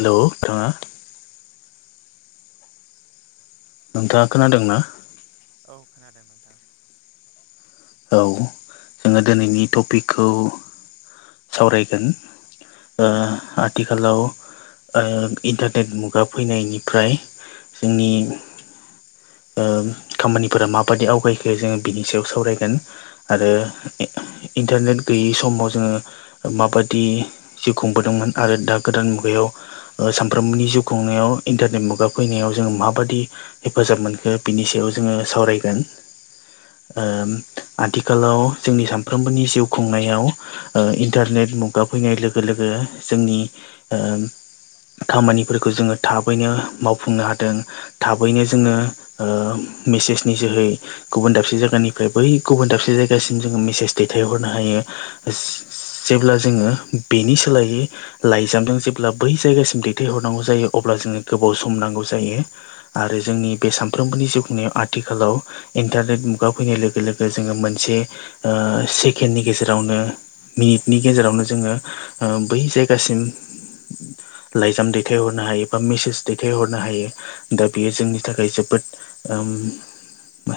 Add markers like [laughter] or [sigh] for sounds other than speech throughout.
हेल' नोंथांङा नोंथाङा खोनादों ना? औ खोनादों नोंथां। औ। जोङो दिनैनि टपिकखौ सावरायगोन ओ आथिखालाव ओ इन्टारटेट मुगा फैनायनिफ्राय जोंनि ओम खामानिफोरा माबाददि आवगायखो जोङो बिनि सायाव सावरायगोन। आरो ए इन्थारनेट गैयै समाव जोङो ओ माबाददि जिउ खुंबोदोंमोन आरो दा गोदान मुगायाव ओ सामफ्रामनि जिउ खुंनायाव इन्टारनेट मुगा फैनायाव जोङो माबाददि हेफाजाब मोनखो बिनि सायाव जोङो सावरायगोन। आथिखालाव जोंनि सानफ्रोमबोनि जिउ खुंनायाव इन्टारनेट मुगा फैनाय लोगो लोगो जोंनि खामानिफोरखौ जोङो थाबैनो मावफुंनो हादों। थाबैनो जोङो मेसेजनि जोहै गुबुन दाबसे जायगानिफ्राय बै गुबुन दाबसे जायगासिम जोङो मेसेज दैथायहरनो हायो। जेब्ला जोङो बेनि सोलायै लाइजामदों जेब्ला बै जायगासिम दैथायहरनांगौ जायो अब्ला जोङो गोबाव सम नांगौ जायो। आरो जोंनि बे सानफ्रोमबोनि जिउ खुंनायाव आथिखालाव इन्टारनेट मुगा फैनाय लोगो लोगो जोङो मोनसे ओ सेकेन्डनि गेजेरावनो मिनिटनि गेजेरावनो जोङो ओ बै जायगासिम लाइजाम दैथायहरनो हायो बा मेसेज दैथायहरनो हायो दा बेयो जोंनि थाखाय जोबोद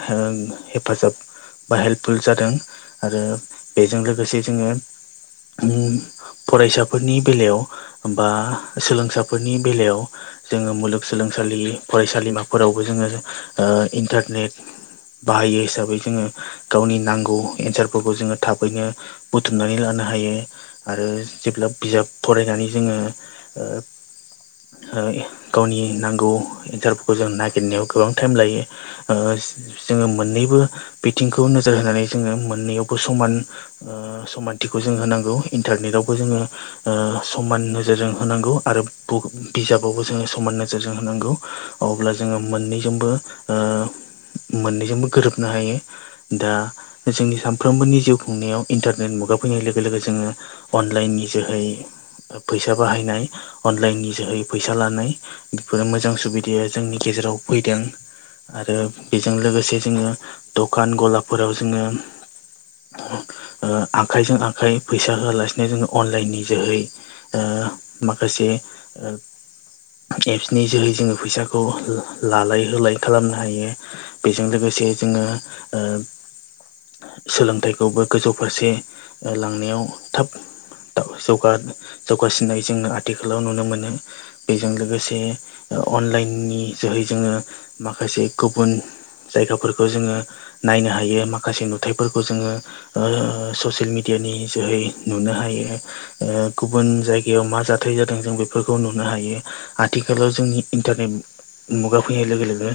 हेफाजाब बा हेल्पफुल जादों आरो बेजों लोगोसे जोङो फरायसाफोरनि बेलायाव बा सोलोंसाफोरनि बेलायाव जोङो मुलुगसोलोंसालि फरायसालिमाफोरावबो जोङो इन्टारनेट बाहायो हिसाबै जोङो गावनि नांगौ एन्सारफोरखौ जोङो थाबैनो बुथुम सनानै लानो हायो आरो जेब्ला बिजाब फरायनानै जोङो। गावनि नांगौ इन्टारभिखौ जों नागिरनायाव गोबां टाइम लायो। ओस जोङो मोननैबो बिथिंखौ नोजोर होनानै जोङो मोननैयावबो समान ओ समानथिखौ जों होनांगौ इन्टारनेटआवबो जोङो समान नोजोरजों होनांगौ आरो बिजाबावबो जोङो समान नोजोरजों होनांगौ। अब्ला जोङो मोननैजोंबो ओ मोननैजोंबो गोरोबनो हायो। दा जोंनि सानफ्रोमबोनि जिउ खुंनायाव इन्टार मुगा फैनाय लोगो लोगो जोङो अनलाइननि जोहै फैसा बाहायनाय अनलाइननि जोहै फैसा लानाय बेफोरो मोजां सुबिदाया जोंनि गेजेराव फैदों। आरो बेजों लोगोसे जोङो दखान गलाफोराव जोङो आखायजों आखाय फैसा होआलासिनो जोङो अनलाइन नि जोहै ओ माखासे ओ एप्सनि जोहै जोङो फैसाखौ लालाय होलाय खालामनो हायो। बेजों लोगोसे जोङो सोलोंथाइखौबो गोजौ फारसे लांनायाव थाब जौगा जौगासिननाय जोंङो आथिखालाव नुनो मोनो। बेजों लोगोसे अनलाइननि जोहै जोङो माखासे गुबुन जायगाफोरखौ जोङो नायनो हायो माखासे नुथायाइफोरखौ जोङो ओ ससियेल मिेडियानि जोहै नुनो हायो। ओ‌ गुबुन जायगायाव मा जाथाय जादों जों बेफोरखौ नुनो हायो। आथिखालाव जोंनि इन्टारनेट मुगा फैनाय लोगो लोगो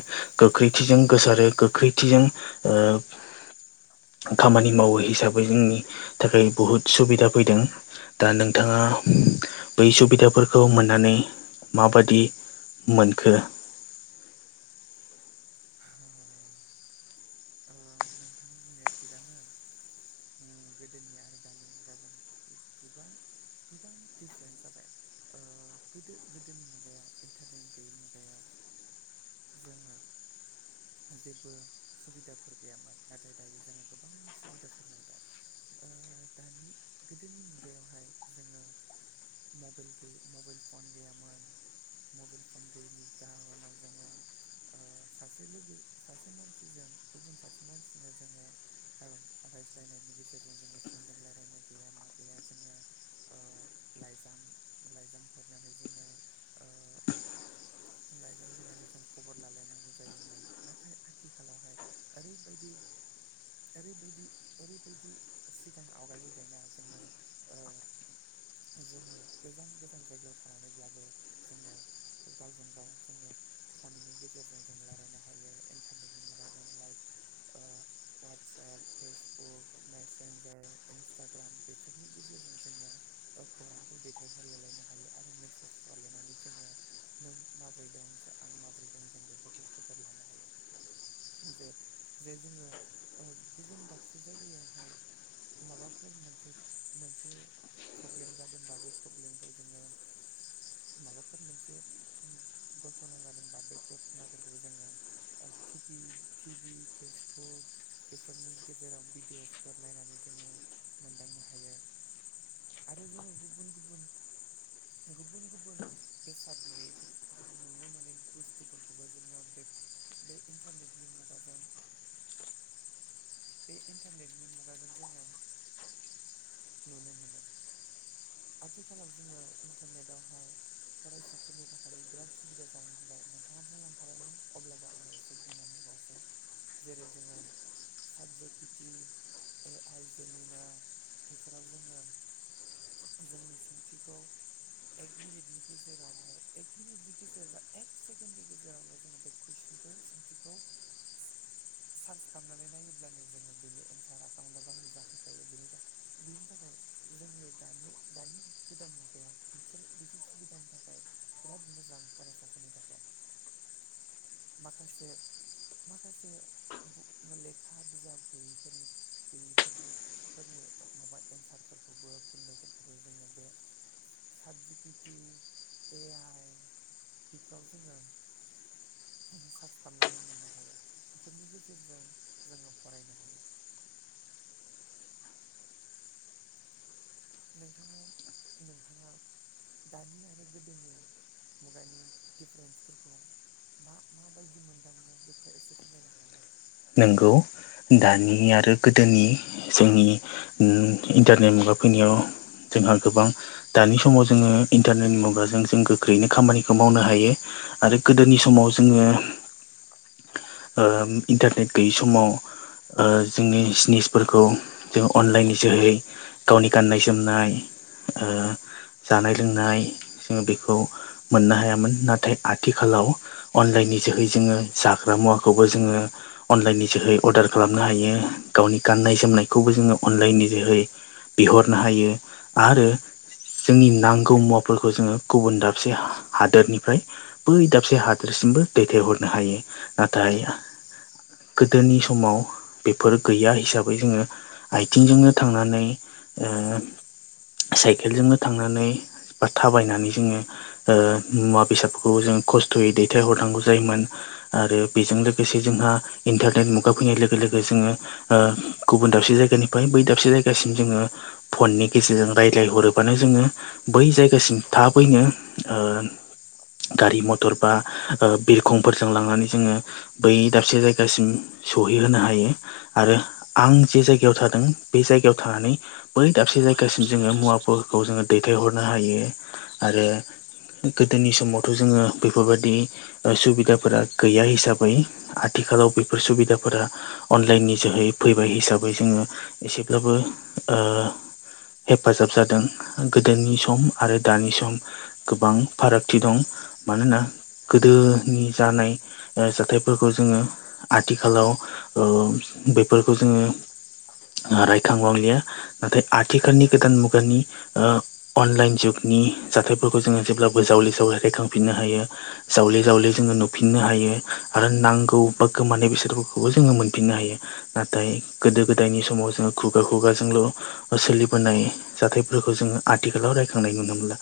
गोख्रैथिजों गोसारो गोख्रैथिजों ओ खामानि मावो हिसाबै जोंनि थाखाय बुहुद सुबिदा फैदों। दा नोंथाङा बै सुबिदाफोरखौ मोननानै माबादि मोनखो अ नोंथां बुंनाया थिगानो। गोदोनि आरो दानि मुगाजों गोबां गोबां दिडिफारेन्स जाबाय। ओ गोदो गोदोनि मुगायाव इन्टारनेेट गैयै मुगायाव जोङो जेबो सुबिदाफोर गैयामोन नाथाय दायो जोङो गोबां सुबिदाफोर मोनबाय। दानि गोदोनि मुगायावहाय जोङो मबाइल गै मबाइल फन गैयामोन। मबाइल फन गैयैनि जाहोनाव जोङो सासे लोगो सासे मानसिजों गुबुन सासे मानसिनो जोङो रायज्लायनायनि गेजेरजों जोङो फनजों रायलायनाय गैया मा गैया जोङो लाइजाम लाइजाम हरनानै जोङो ओ लाइजाम हरनानै जों खबर लालायनांगौ जायोमोन नाथाय आथिखालावहाय ओरैबायदि ओरैबायदि ओरैबायदि सिगां आवगायबोबायना जोङो- जोङो गोजान गोजान जायगायाव थानानैब्लाबो जोङो गावजों गाव जोङो फननि गेजेरजों जों रायलायनो हायो इन्टारनेटनि मुगा जों लाइक ओ वाटसाप फेसबुक मेसेन्जार इन्सटाग्राम बेफोरनि गेजेरजों जोङो खौरांखौ दैथायहरलायलायनो हायो आरो मेसेज हरलायनानै जोङो नों माबोरै दं आं माबोरै दं जों बेफोरखौ खबर लानो हायो। जे जे जोङो गुबुन दाबसे जायगायावहाय माबाफोर मोनसे मोनसे प्रब्लेम जादोंबा बे प्रब्लेमखौ जोङो माबाफोर मोनसे घटना जादोंबा बे घटनाफोरखौ जोङो आरो टिभि टिभि फेसबुक बेफोरनि गेजेराव भिडिअसफोर नायनानै जोङो मोनदांनो हायो। आरो जोङो गुबुन गुबुन गुबुन गुबुन बेसाद नुयैफोर नुनो मोनै बुस्थुफोरखौबो जोङो बे बे इन्टारनेटनि मुगाजों बे इन्टारनेटनि मुगाजों जोङो नुनो मोनो। आथिखालाव जोङो इन्टारनेटवहाय फरायसाफोरनि थाखायबो बिराद सुबिदा जानो होबाय नोंथाङा बुंलांखाबायमोन अब्लाबो आङो एसे बुंनानै होबावसै जेरै जोङो साबजे फेथि ए आइ जेमिना बेफोराव जोङो जोंनि सोंथिखौ एक मिनिटनि गेजेरावहाय एक मिनिटनि गेजेर बा एक सेकेणडनि गेजेरावनो जोङो बे कुइसनखौ सोंथिखौ [inaudible] सार्च खालामनानै नायोब्लानो जोङो बिनि एन्सारा गावनो गाव नुजाफैखायो बेनि थाखाय बिनि थाखाय जोंनि दानि दानि गोदान मुगायाव बेफोर बेफोर सुबिदानि थाखाय बिराद मोजां फरायसाफोरनि थाखाय माखासे माखासे बुक लेखा बिजाब गैयैफोरनि गैयैफोरनि फोरनि माबा एन्सारफोरखौबो फिननायफोरखौबो जोङो बे साट जिपिटि ए आइ बेफ्राव जोङो सार्च खालामनानै मोननो हायो बेफोरनि गेजेरजों जोङो फरायनो हायो। नोंथाङा नोंथाङा दानि आरो गोदोनि मुगानि दिफारेन्सफोरखौ मा माबायदि मोनदाङो बेखौ एसे फोरमायनो हागोन नामा? नोंगौ दानि आरो गोदोनि जोंनि इन्टारनेट मुगा फैनायाव जोंहा गोबां दानि समाव जोङो इन्टारनेटनि मुगाजों जों गोख्रैनो खामानिखौ मावनो हायो। आरो गोदोनि समाव जोङो ओ इन्टारनेट गैयि समाव जोंनि जिनिसफोरखौ जों अनलाइननि जोहै गावनि गाननाय जोमनाय ओ जानाय लोंनाय जों बेखौ मोननो हायामोन नाथाय आथिखालाव अनलाइननि जोहै जोङो जाग्रा मुवाखौबो जोङो अनलाइननि जोहै अर्डार खालामनो हायो गावनि गाननाय जोमनायखौबो जोङो अनलाइननि जोहै बिहरनो हायो आरो जोंनि नांगौ मुवाफोरखौ जोङो गुबुन दाबसे हा-हादोरनिफ्राय बै दाबसे हादोरसिमबो दैथायहरनो हायो नाथाय गोदोनि समाव बेफोर गैया हिसाबै जोङो आथिंजोंनो थांनानै ओ साइकेलजोंनो थांनानै बा थाबायनानै जोङो ओ मुवा बेसादफोरखौबो जों खस्थ'यै दैथायहरनांगौ जायोमोन। आरो बेजों लोगोसे जोंहा इन्टारनेट मुगा फैनाय लोगो लोगो जोङो ओ गुबुन दाबसे जायगानिफ्राय बै दाबसे जायगासिम जोङो फननि गेजेरजों रायज्लायहरोबानो जोङो बै जायगासिम थाबैनो ओ गारि मथर बा ओ बिरखंफोरजों लांनानै जोङो बै दाबसे जाय दासिम सहैहोनो हायो। आरो आं जे जायगायाव थादों बे जायगायाव थानानै बै दाबसे जायगासिम जोङो मुवाफोरखौ जोङो दैथायहरनो हायो आरो गोदोनि समावथ' जोङो बेफोरबायदि सुबिदाफोरा गैया हिसाबै आथिखालाव बेफोर सुबिदाफोरा अनलाइननि जोहै फैबाय हिसाबै जोङो एसेब्लाबो ओ हेफाजाब जादों गोदोनि सम आरो दानि सम गोबां फारागथि दं। मानोना गोदोनि जानाय जाथायफोरखौ जोङो आथिखालाव ओ बेफोरखौ जोङो रायखांबांलिया नाथाय आथिखालनि गोदान मुगानि ओ अनलाइन जुगनि जाथायफोरखौ जोङो जेब्लाबो जावले जावले रायखांफिननो हायो। जावले जावले जोङो नुफिननो हायो आरो नांगौ बा गोमानाय बेसादफोरखौबो जोङो मोनफिननो हायो। नाथाय गोदो गोदायनि समाव जोङो खुगा खुगाजोंल' सोलिबोनाय जाथायफोरखौ जोङो आथिखालाव रायखांनाय नुनो मोनला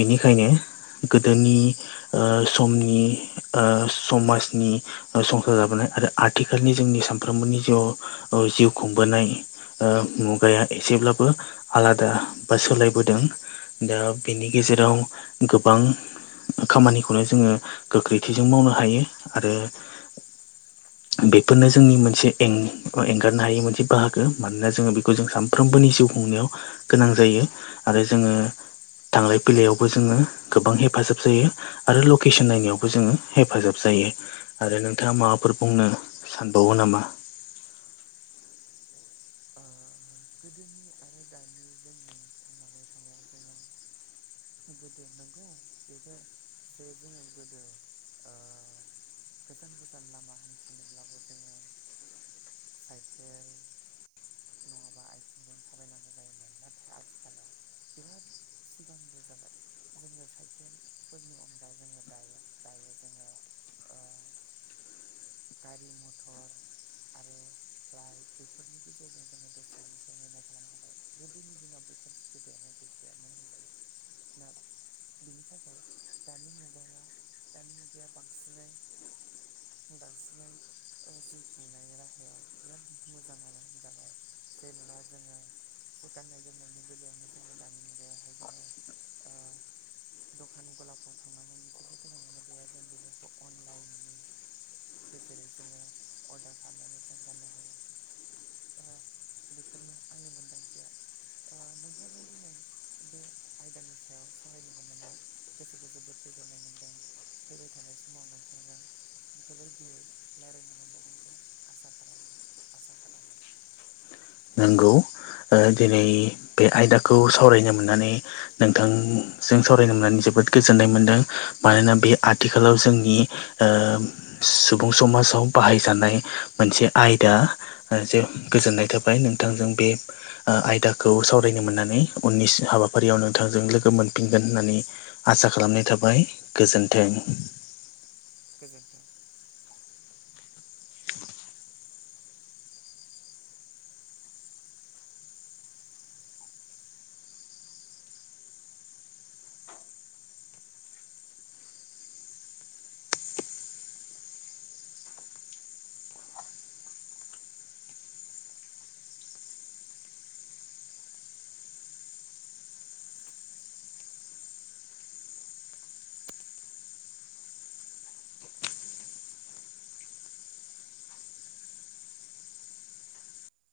बेनिखायनो गोदोनि ओ समनि ओ समाजनि संसार जाबोनाय आरो आथिखालनि जोंनि सानफ्रोमबोनि जिउ ओ जिउ खुंबोनाय ओ मुगाया एसेब्लाबो आलादा बा सोलायबोदों। दा बेनि गेजेराव गोबां खामानिखौनो जोङो गोख्रैथिजों मावनो हायो आरो बेफोरनो जोंनि मोनसे एं एंगारनो हायै मोनसे बाहागो मानोना जोङो बेखौ जों सान साफ्रोमबोनि जिउ खुंनायाव गोनां जायो आरो जोङो थांलाय फैलायावबो जोङो गोबां हेफाजाब जायो। आरो लकेसन नायनायावबो जोङो हेफाजाब जायो। आरो नोंथाङा माबाफोर बुंनो सानबावो नामा? ओ गोदोनि आरो दानि जोंनि थांनानै थानायाव जोङो गोदो नंगौ बेनो जे जोङो गोदो ओ गोजान गोजान लामा हान्थिनोब्लाबो जोङो साइकेल नङाबा आथिंजों थाबायनांगौ जायोमोन नाथाय आथिखालाव बिराद सिगांग्रो जाबाय। जोङो साइकेलफोरनि अनगा जोङो दायो दायो जोङो ओ गारि मथर आरो फ्लाइट बेफोरनि गेजेरजों जोङो दसेैनो सहैनाय खालामनो हाबाय, गोदोनि दिनाव बेफोर सुबिदायानो गैखायामोन होनजायो। ना बिनि थाखाय दानि मुगाया दानि मुगाया बांसिनै [unintelligible] जिउ खुंनाय राहायाव बिराद मोजां आरो। जाबाय जेनेबा जोङो जा गान्नाय जोमनायनि बेलायावनो जोङो दानि मुगायावहाय जोङो दखान गलाफ्राव थांनांगौनि जेबो गोनाङानो गैया जों बेफोरखौ अनलाइनलि गेजेरै जोङो अर्डार खालामनानै जों गाननो हायो। बेफोरनो आंनि मोनदांथिया। नोंथांजों दिनै बे आयदानि सायाव सावरायनो मोननानै गोसोखौ जोबोद गोजोननाय मोन्दों, फैबाय थानाय समाव नोंथांजों बेफोरबायदियै रायलायनो मोनबावगोनखौ आसा खालाम-आसा खालामो। नंगौ ओ दिनै बे आयदाखौ सावरायनो मोननानै नोंथांजों सावरायनो मोननानै जोबोद गोजोननाय मोन्दों। मानोना बे आथिखालाव जोंनि ओ सुबुं समाजाव बाहायजानाय मोनसे आयदा ओ जे गोजोननाय थाबाय नोंथांजों बे ओ आयदाखौ सावरायनो मोननानै उननि सि हाबाफारियाव नोंथांजों लोगो मोनफिनगोन होननानै आसा खालामनाय थाबाय, गोजोन्थों। गोजोन्थों।